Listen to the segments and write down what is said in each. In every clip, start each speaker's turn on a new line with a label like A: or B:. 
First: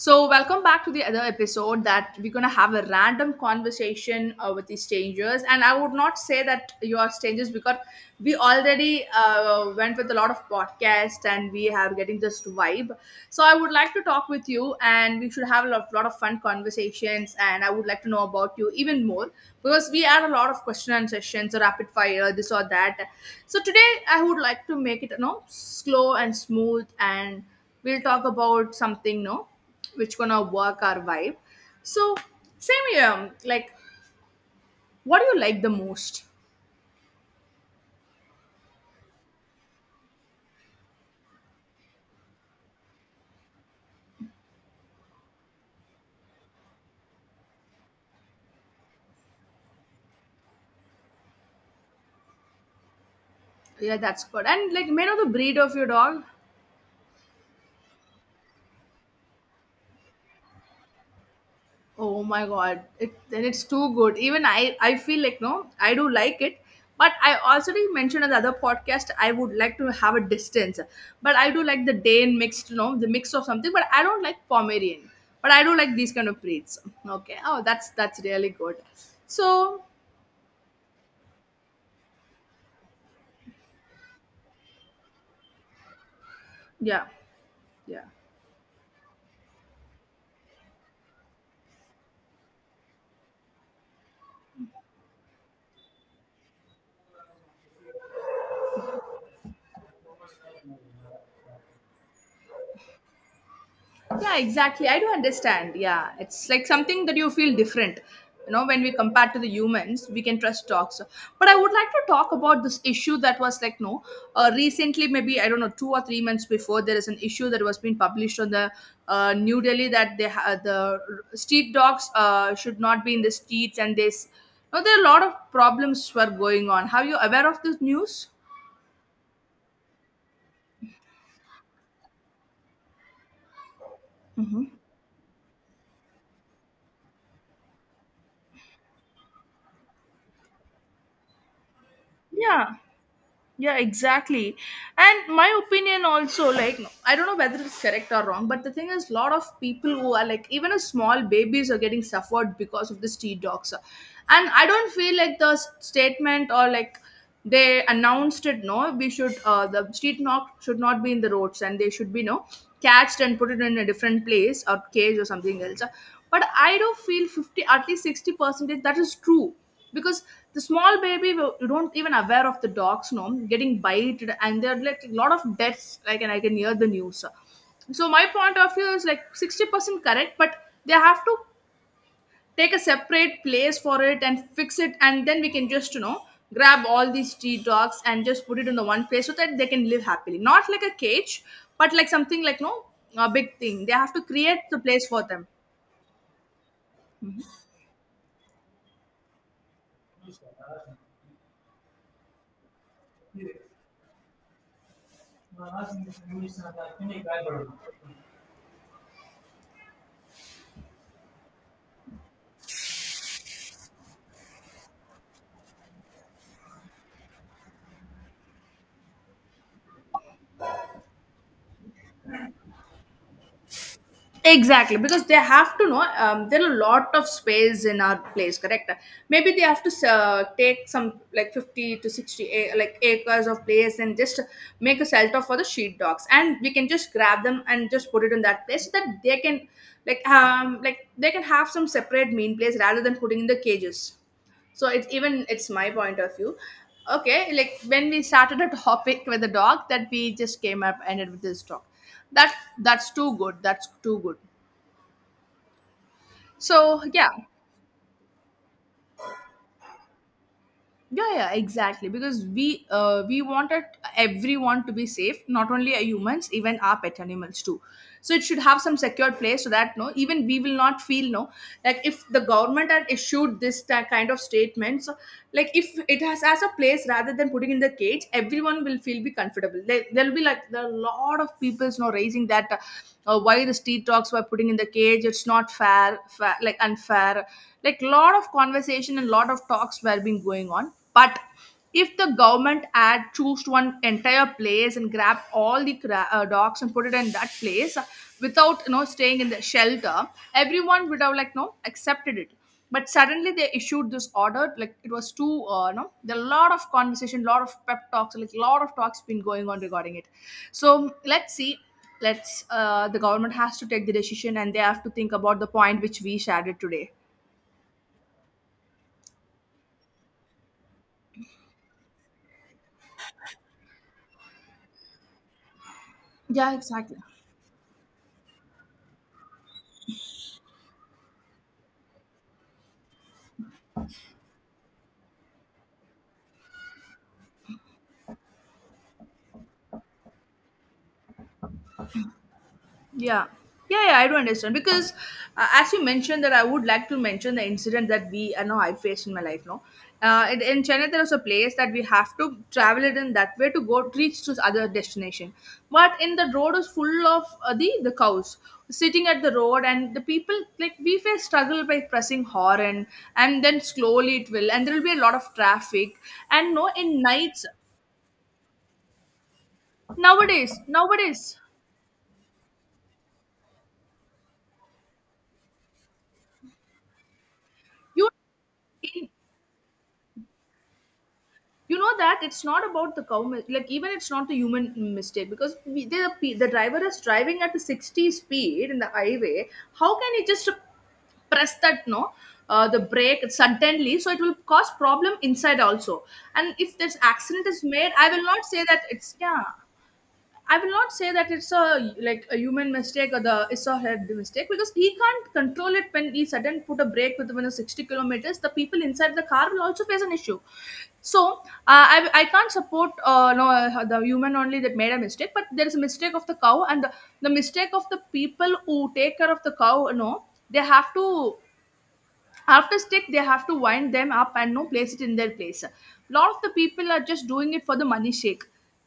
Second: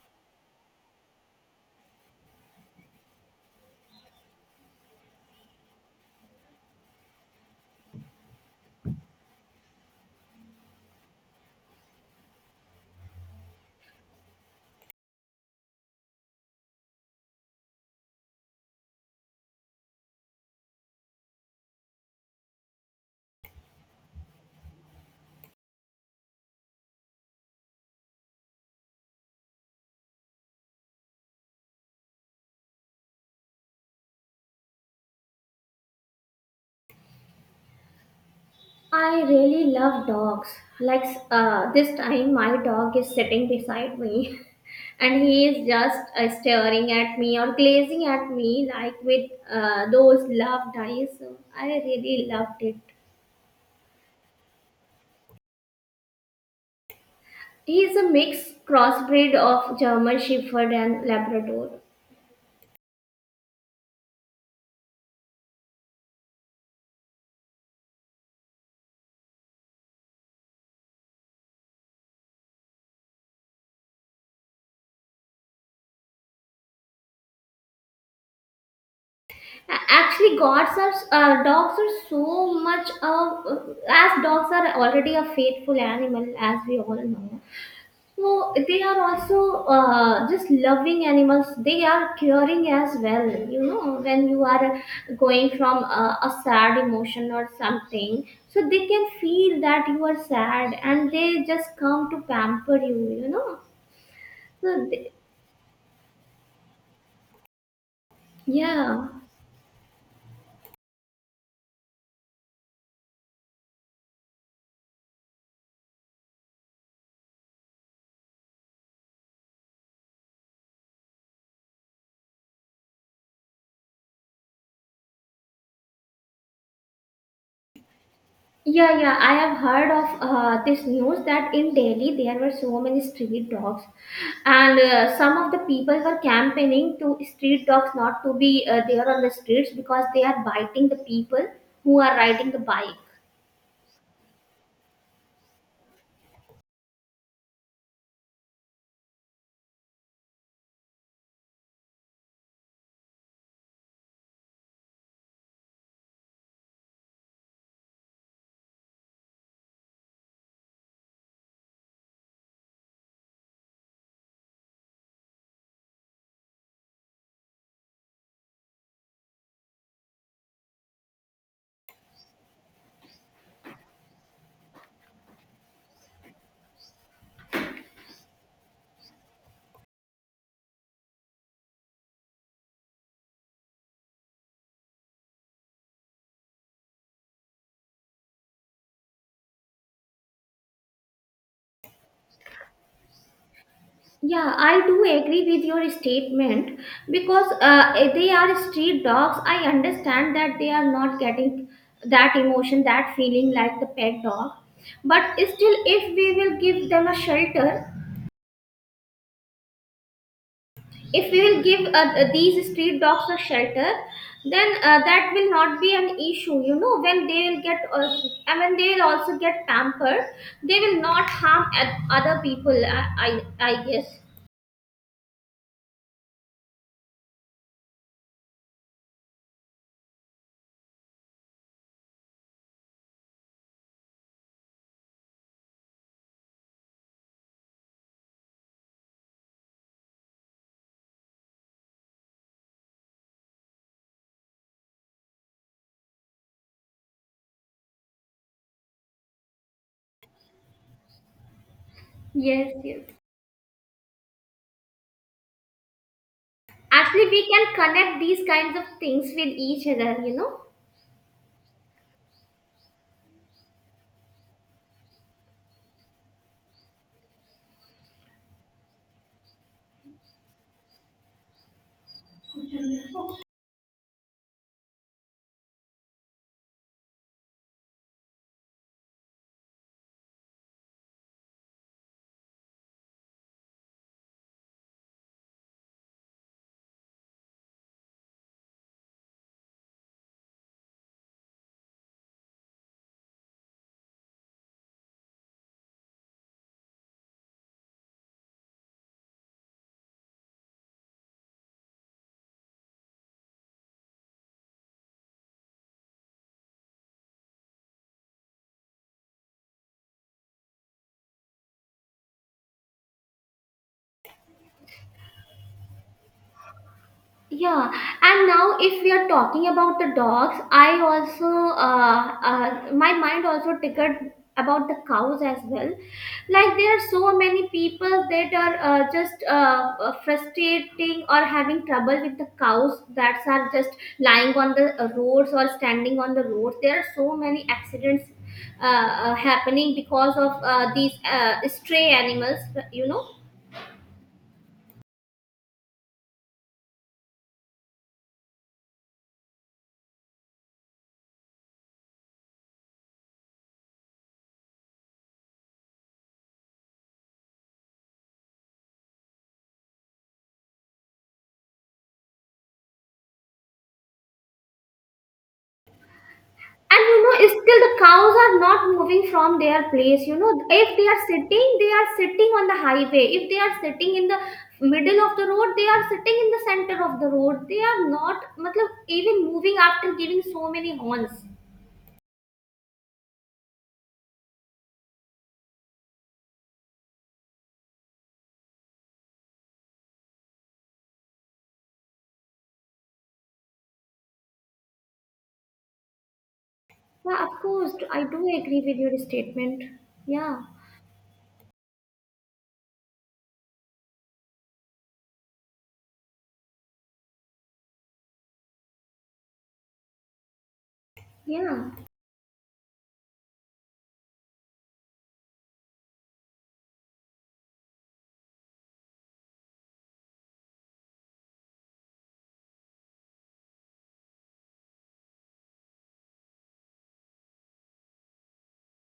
A: So, welcome back to the other episode that we're going to have a random conversation with the strangers. And I would not say that you are strangers because we already went with a lot of podcasts and we are getting this vibe. So, I would like to talk with you and we should have a lot of fun conversations. And I would like to know about you even more because we had a lot of question and sessions, rapid fire, this or that. So, today I would like to make it, slow and smooth and we'll talk about something, no? Which gonna work our vibe. So, same here. Like, what do you like the most?
B: I really love dogs. Like this time, my dog is sitting beside me, and he is just staring at me or glazing at me like with those loved eyes. So I really loved it.
A: Yeah, that's good. And like, may I know the breed of your dog?
B: He is a mixed crossbreed of German Shepherd and Labrador.
A: Oh my god, it then it's too good. Even I feel like no, I do like it. But I also did mention in the other podcast I would like to have a distance. But I do like the Dane mixed, you know, the mix of something. But I don't like Pomerian, but I do like these kind of breeds. Okay. Oh, that's really good. So,
B: A- Actually, gods are Dogs are so much of as dogs are already a faithful animal, as we all
A: yeah,
B: know.
A: yeah.
B: So they are also just loving animals. They are curing as well. You know, when you are going from a sad emotion or something, so they can feel that you are sad, and they just come to pamper you
A: Yeah,
B: so
A: exactly, I do
B: they,
A: understand. Yeah, it's like something that you feel different. You know, when we
B: yeah.
A: compare to the humans, we can trust dogs. But I would like to talk about this issue that was like, no, recently, maybe I don't know, 2 or 3 months before, there is an issue that was being published on the New Delhi that the street dogs should not be in the streets, and this, no, there are a lot of problems were going on. Are you aware of this news?
B: Yeah, I have heard of this news that in Delhi there were so many street dogs, and some of the people were campaigning to street dogs not to be there on the streets because they are biting the people who are riding the
A: Yeah.
B: bike.
A: Yeah, exactly. And my opinion also, like, I don't know whether it's correct or wrong, but the thing is, lot of people who are like, even a small babies are getting suffered because of the street dogs. And I don't feel like statement or like they announced it, no, we should, the street dog should not be in the roads, and they should be, no, catched and put it in a different place or cage or something else. But I do feel 50, at least 60 percentage that is true, because the small baby will- you don't even aware of the dogs, no, getting bited, and there are like a lot of deaths like, and I can hear the news. So my point of view is like 60% correct, but they have to take a separate place for it and fix it, and then we can just, you know, grab all these street dogs and just put it in the one place so that they can live happily, not like a cage, but like something like, no, a big thing they have to
B: Yeah,
A: create the
B: I do
A: place for
B: agree
A: them.
B: with your statement because they are street dogs. I understand that they are not getting that emotion, that feeling like the pet dog. But still, if we will give them a shelter, if we will give these street dogs a shelter, then that will not be an issue, you know, when they will get, I mean, they will also get pampered. They will not harm other people, I guess.
A: Exactly, because they have to know, there are a lot of space in our place, correct? Maybe they have to take some like 50 to 60 like acres of place and just make a shelter for the sheep dogs, and we can just grab them and just put it in that place so that they can like, um, like they can have some separate mean place rather than putting in the cages. So it's even it's my point of view. Okay, like when we started a topic with the dog, that we just came up ended with this dog. That
B: Yes,
A: that's too good. That's too good. So
B: actually
A: yeah,
B: we can connect these kinds of things with each other, you know.
A: yeah, yeah, exactly, because we wanted everyone to be safe, not only our humans, even our pet animals too. So it should have some secured place so that no even we will not feel, no, like if the government had issued kind of statements so, like if it has as a place rather than putting in the cage, everyone will feel be comfortable there, there'll be like there are a lot of people, you know, raising that why the street dogs were putting in the cage, it's not fair, like unfair, like lot of conversations and a lot of talks were being going on. But if the government had choose one entire place and grab all the dogs and put it in that place, without you know staying in the shelter, everyone would have like no accepted it. But suddenly they issued this order like it was too no there are a lot of conversation, lot of pep talks, like a lot of talks been going on regarding it. So let's see. Let's the government has to take the decision, and they have to think about the point which we shared it today.
B: Yeah, and now if we are talking about the dogs, I also my mind also tickled about the cows as well.
A: Yeah,
B: Like there are
A: exactly.
B: so many people that are just frustrating or having trouble with the cows that are just lying on the roads or standing on the roads. There are so many accidents happening because of these stray animals, you know.
A: Yeah. Yeah, yeah, I do understand because as you mentioned, that I would like to mention the incident that we no I faced in my life. No, in Chennai there was a place that we have to travel it in that way to go to reach to other destination. But in the road is full of the cows sitting at the road, and the people like we face struggle by pressing horn, and then slowly it will, and there will be a lot of traffic, and no
B: And you
A: in
B: know, it's
A: nights.
B: still the cows are not moving from their place. You know,
A: nowadays
B: if they are
A: nowadays
B: sitting, they are sitting on the highway. If they are sitting in the middle of the road, they are sitting in the center of the road. They are
A: you
B: not, matlab, even moving after giving so many horns.
A: you know that it's not about like even it's not the human mistake, because we, the, the driver is driving at the 60 speed in the highway. How can he just press that, no, the brake suddenly? So it will cause problem inside also. And if this
B: Yeah, of
A: accident is
B: course,
A: made,
B: I
A: I
B: do
A: will not
B: agree
A: say
B: with
A: that
B: your
A: it's, yeah,
B: statement. Yeah,
A: I will not say that it's a like a human mistake, or the it's a head mistake, because he can't control it when he sudden put a brake with within the 60 kilometers. The people inside the car will also face an issue. So
B: yeah.
A: I can't support, no, the human only that made a mistake, but there is a mistake of the cow and the mistake of the people who take care of the cow. No, they have to after stick they have to wind them up and no place it in their place. Lot of the people are just doing it for the money shake,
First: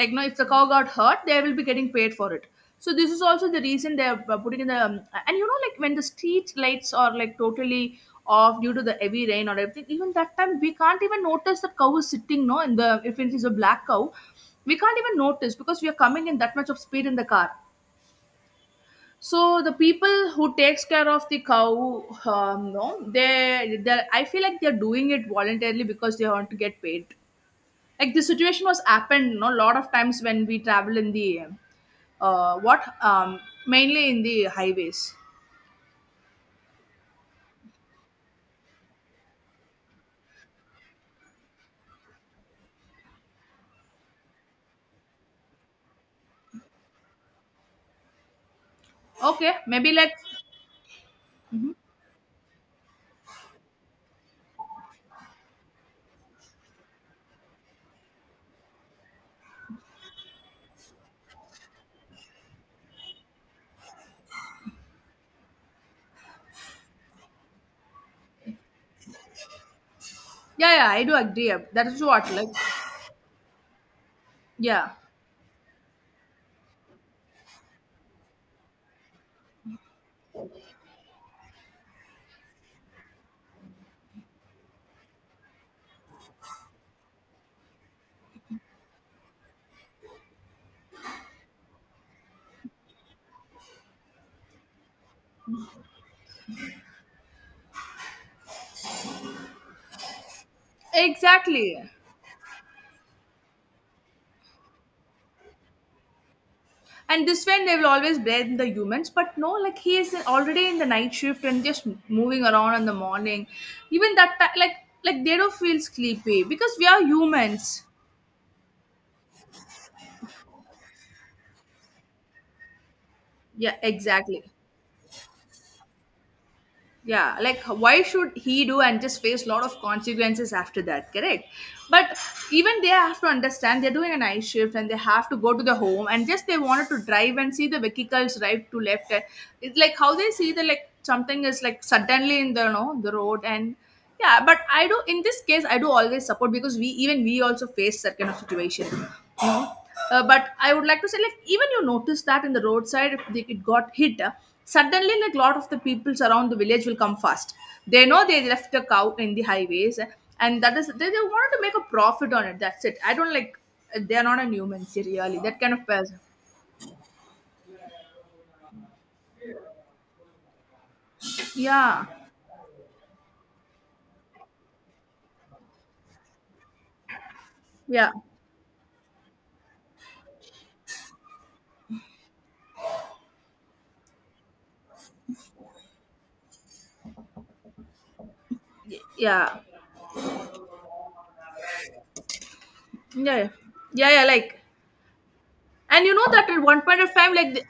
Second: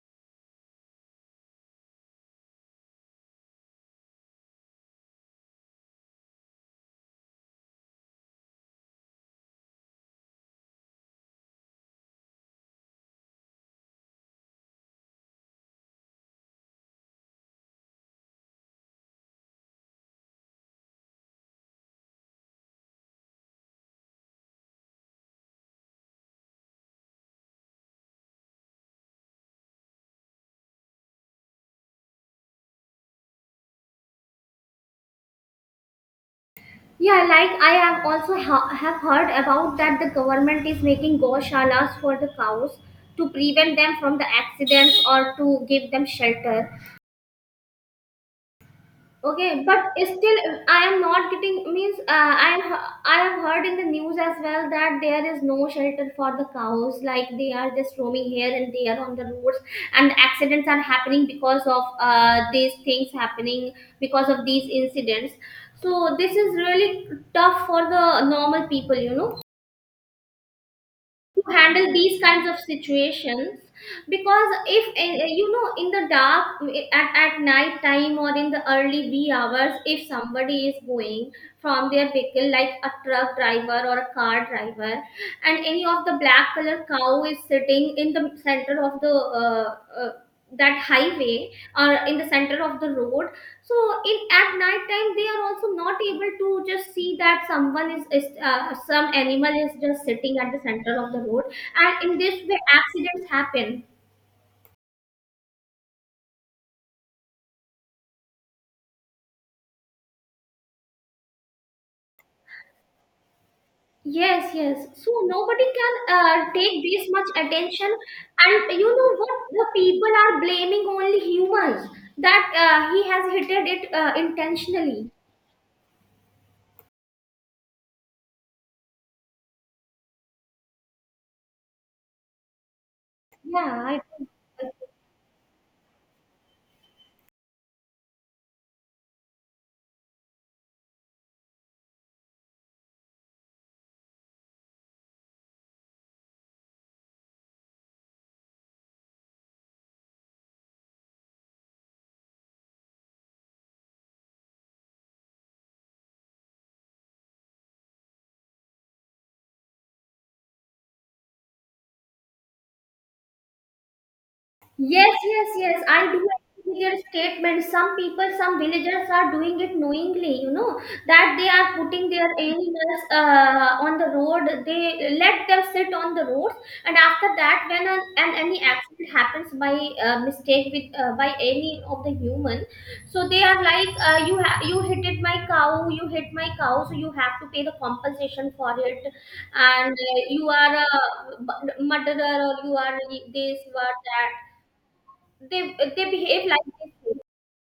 A: like, no, if the cow got hurt, they will be getting paid for it. So this is also the reason they're putting in the and you know, like, when the street lights are like totally off due to the heavy rain or everything, even that time we can't even notice that cow is sitting, no, in the, if it is a black cow, we can't even notice, because we are coming in that much of speed in the car. So the people who takes care of the cow, no, they I feel like they're doing it voluntarily because they want to get paid. Like the situation was happened, no, a lot of times when we travel in the what mainly in the highways.
B: Yeah, like I have also have heard about that the government is making goshalas for the cows to prevent them from the accidents or to give them shelter.
A: Okay,
B: Okay, but
A: maybe like,
B: still, I am not getting means. I am. I have heard in the news as well that there is no shelter for the cows. Like they are just roaming here and there on the roads, and accidents are happening because of these things happening because of these incidents. So this is really tough for the normal people, you know,
A: yeah, yeah, I do
B: to
A: agree, that
B: handle
A: is
B: these
A: what,
B: kinds
A: like,
B: of situations. Because if
A: yeah,
B: eh, eh, you know, in the dark, at night time or in the early wee hours, if somebody is going from their vehicle, like a truck driver or a car driver, and any of the black color cow is sitting in the center of the uh, uh, that highway or in the center of the road, so in at night time they are also not able to just see that someone is, some animal is just sitting at the center of the road,
A: exactly.
B: and in this way accidents happen.
A: And this way, they will always blame the humans, but no, like he is already in the night shift and just moving around in the morning. Even
B: Yes,
A: like
B: yes. So
A: like they don't
B: nobody
A: feel
B: can
A: sleepy because
B: take
A: we are
B: this much
A: humans.
B: attention, and you know what? The people are blaming only humans that he has hit
A: Yeah,
B: it
A: exactly.
B: intentionally.
A: Yeah, like why should he do and just face lot of consequences after that, correct? But even they have to
B: Yeah,
A: understand they're
B: I
A: doing a
B: think.
A: night shift, and they have to go to the home, and just they wanted to drive and see the vehicles drive to left. It's like how they see the like something is like suddenly in the you know the road, and yeah, but I do in this case I do always support, because we even we also face that kind of situation, you know. Uh, but I would like to say like even you notice that in the roadside, if they, it got hit suddenly, like lot of the peoples around the village will come fast, they know they left a cow in the highways and that is they wanted to make a profit on it, that's it, I don't like, they're not a human
B: Yes,
A: really,
B: yes,
A: that kind
B: yes.
A: of
B: I do
A: person.
B: agree with your statement. Some people, some villagers are doing it knowingly, you know, that they are
A: Yeah,
B: putting their animals on the road. They let them sit on the roads, and after that, when
A: yeah,
B: an any accident happens by mistake with by any of the human, so they are like, you hit it my cow, you hit my cow, so you have to pay the compensation for it,
A: yeah,
B: and you are a murderer or you are
A: yeah, yeah,
B: this you are
A: yeah, yeah,
B: that
A: like,
B: they
A: and
B: they
A: you know
B: behave
A: that at
B: like
A: one point of
B: this.
A: time like the,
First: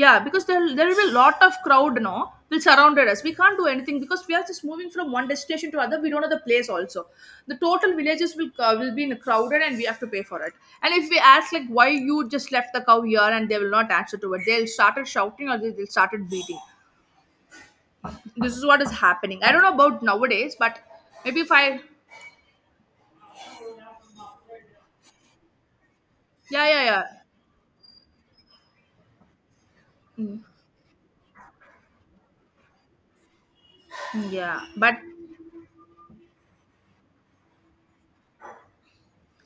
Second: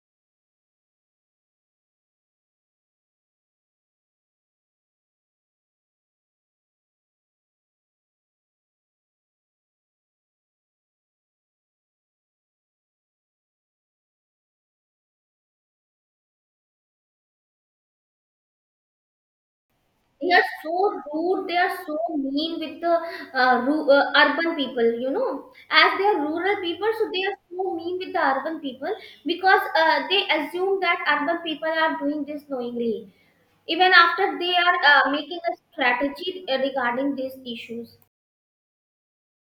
A: yeah, because there will be a lot of crowd, now will surrounded us. We can't do anything because we are just moving from one destination to other. We don't know the place also. The total villages will be crowded, and we have to pay for it. And if we ask, like, why you just left the cow here, and they will not answer to it, they'll started shouting or they'll started beating. This is what is happening. I don't know about
B: They are
A: nowadays, but
B: so
A: maybe
B: rude.
A: if
B: They are
A: I,
B: so mean with the urban people. You know, as they are rural
A: yeah, yeah,
B: people,
A: yeah.
B: so they are so mean with the urban people because they
A: Mm.
B: assume that urban people are doing this knowingly, even after they
A: Yeah,
B: are
A: but
B: making a strategy regarding these issues.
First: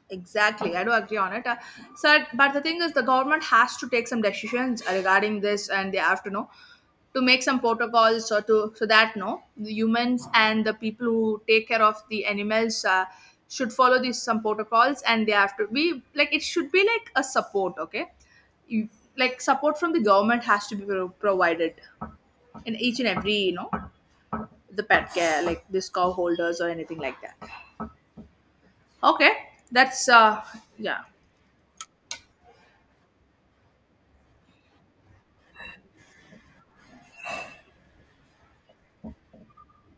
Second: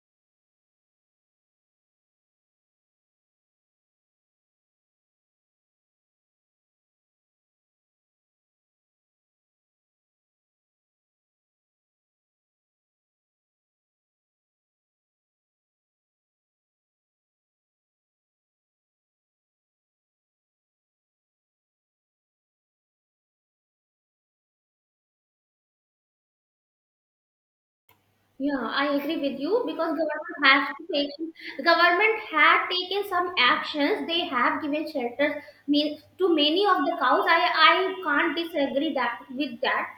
A: exactly, I do agree on it. So, but the thing is, the government has to take some decisions regarding this, and they have to know to make some protocols or to so that no, the humans and the people who take care of the animals should follow these some protocols, and they have to be like it should be like a support. Okay, you, like support from the government has to be provided in each and every the pet care, like this cow holders or anything like that.
B: Yeah, I agree
A: Okay,
B: with you because
A: that's yeah,
B: government had taken some actions. They have given shelters mean to many of the cows. I can't disagree that with that.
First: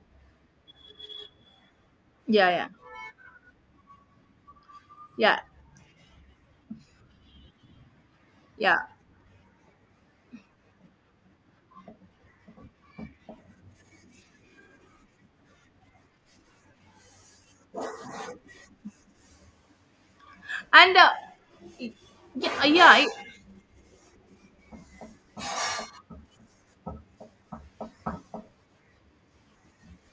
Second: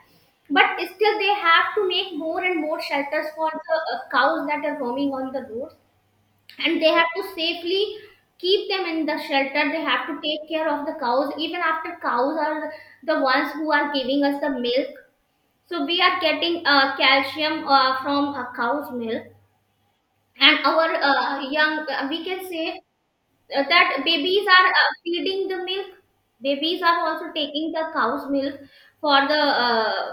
B: But still, they have to make more
A: yeah,
B: and
A: yeah.
B: more shelters for the cows that are roaming on
A: Yeah,
B: the roads, and they have to safely keep
A: yeah.
B: them in the shelter. They have to take care of the cows even after. Cows are the ones who are giving us the milk, so we are getting calcium from a cow's milk, and our
A: And
B: uh, young
A: y-
B: uh, we can
A: yeah,
B: say,
A: yeah,
B: that babies are feeding the milk. Babies are also taking the cow's milk for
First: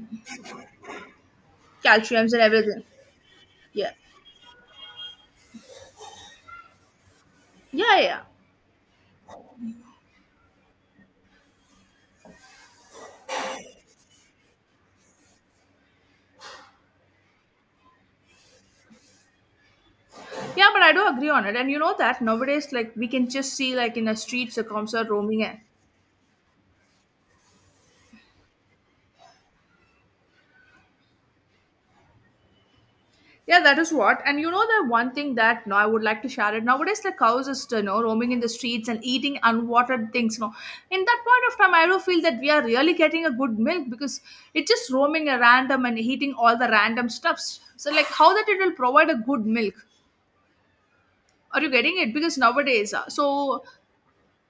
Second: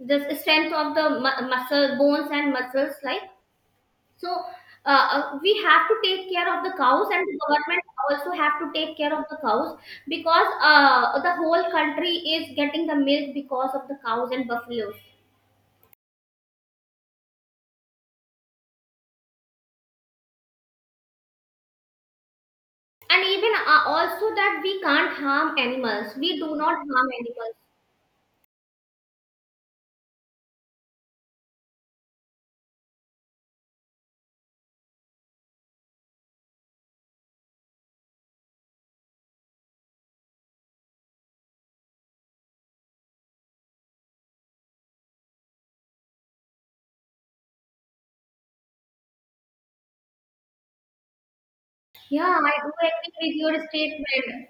B: the strength of the muscle bones
A: calciums and
B: and
A: everything.
B: muscles. Like,
A: Yeah,
B: so, we have to take care of the cows, and the government
A: yeah, yeah,
B: also have to take care of the cows because the whole country is getting the milk because of the cows and buffaloes.
A: yeah. But I do agree on it, and you know that nowadays, like, we
B: And
A: can
B: even
A: just see like in the
B: also
A: streets
B: that
A: the
B: we
A: cows are
B: can't
A: roaming
B: harm
A: and,
B: animals, we do not harm animals.
A: yeah, that is what. And you know the one thing that no, I would like to share it. Nowadays the cows is, roaming in the streets and eating unwatered things. No, in that point of time I do feel that we are really getting a good milk, because it's just roaming a random and eating all the random stuffs, so like how that it will provide a good milk. Are you getting it?
B: Yeah,
A: Because
B: I do
A: nowadays,
B: agree with your
A: so
B: statement.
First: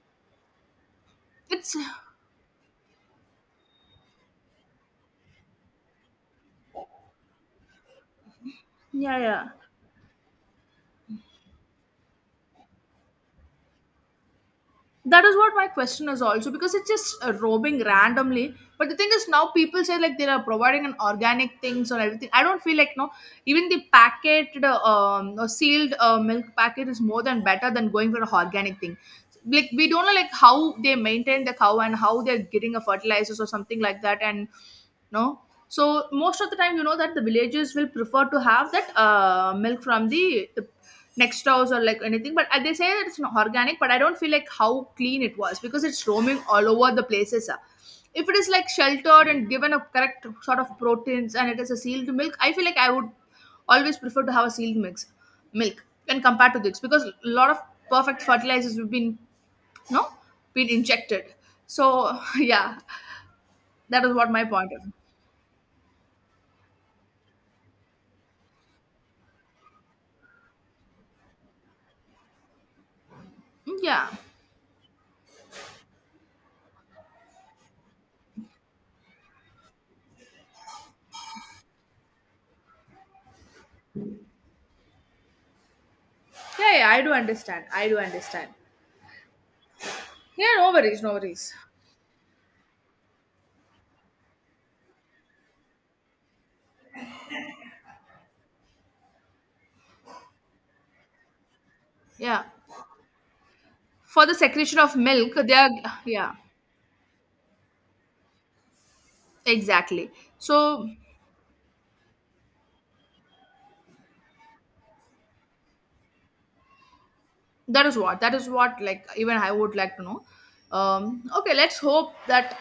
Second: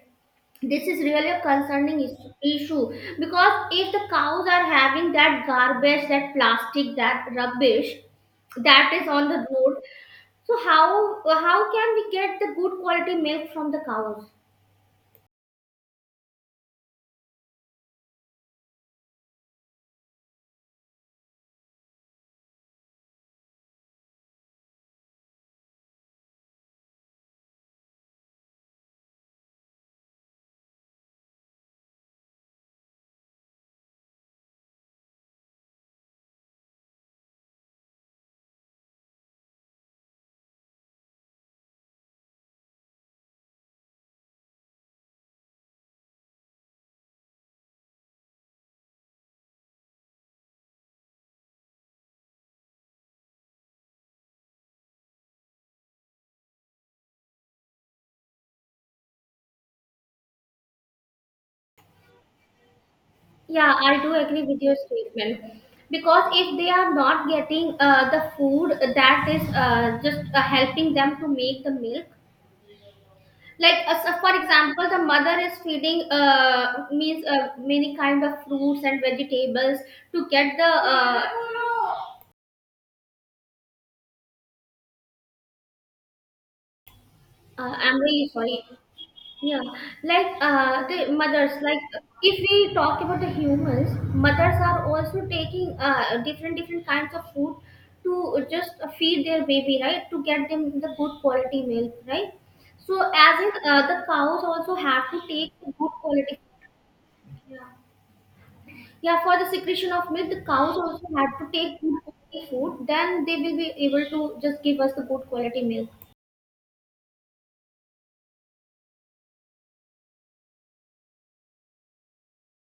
B: This is really a
A: it's
B: concerning issue because if the cows are having that garbage, that plastic, that rubbish that is
A: yeah,
B: on the
A: yeah.
B: road, so how can we get the good quality milk from the cows?
A: That is what my question is also, because it's just roaming randomly. But the thing is, now people say like they are providing an organic things or everything, I don't feel like, no. Even the packet or sealed milk packet is more than better than going for a organic thing. Like, we don't know like how they maintain the cow and how they're getting a fertilizers or something like that. And no, so most of the time you know that the villagers will prefer to have that milk from the next house or like anything. But they say that it's not organic, but I don't feel like how clean it was, because it's roaming all over the places. If it is like sheltered and given a correct sort of proteins, and it is a sealed milk, I feel like I would always prefer to have a sealed mix milk when compared to this, because a lot of perfect fertilizers have been, no, been injected. So yeah,
B: Yeah, I
A: that
B: do
A: is what
B: agree
A: my
B: with
A: point
B: your statement because if they are not getting the food that is just helping them to make the milk,
A: is.
B: like
A: Yeah,
B: so for example, the mother is feeding means many kind of fruits and vegetables to get the. Uh,
A: yeah, yeah. I do understand,
B: uh,
A: I do
B: I'm really
A: understand.
B: sorry. Yeah, like
A: Yeah, no worries,
B: the
A: no
B: mothers,
A: worries.
B: like if we talk about the humans, mothers are also taking different different kinds of food to just feed their baby, right? To get them the good quality milk, right?
A: Yeah,
B: So as in the
A: for the
B: cows also
A: secretion of
B: have to
A: milk,
B: take
A: they are.
B: the good
A: Yeah,
B: quality. Yeah, yeah, for the secretion of
A: exactly.
B: milk, the cows
A: So
B: also had to take good quality food. Then they will be able to just give us the good quality milk.
A: that is what, like, even I would like to know. Okay, let's hope that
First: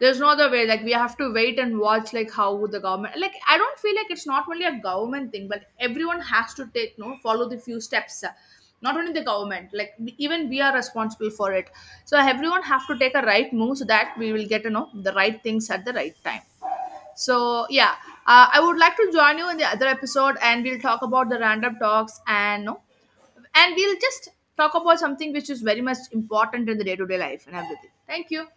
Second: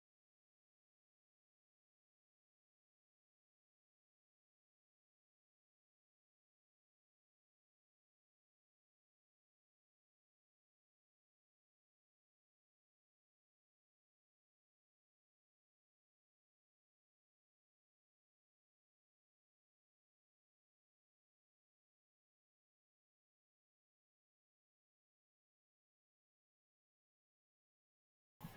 A: there's no other way. Like, we have to wait and watch, like how the government, like, I don't feel like it's not only a government thing, but everyone has to take, no, follow the few steps not only the government, like, even we are responsible for it. So everyone have to take a right move so that we will get, the right things at the right time. So yeah, I would like to join you in the other episode, and we'll talk about the random talks, and, no, and we'll just talk about something which is very much important in the day to day life and everything. Thank you.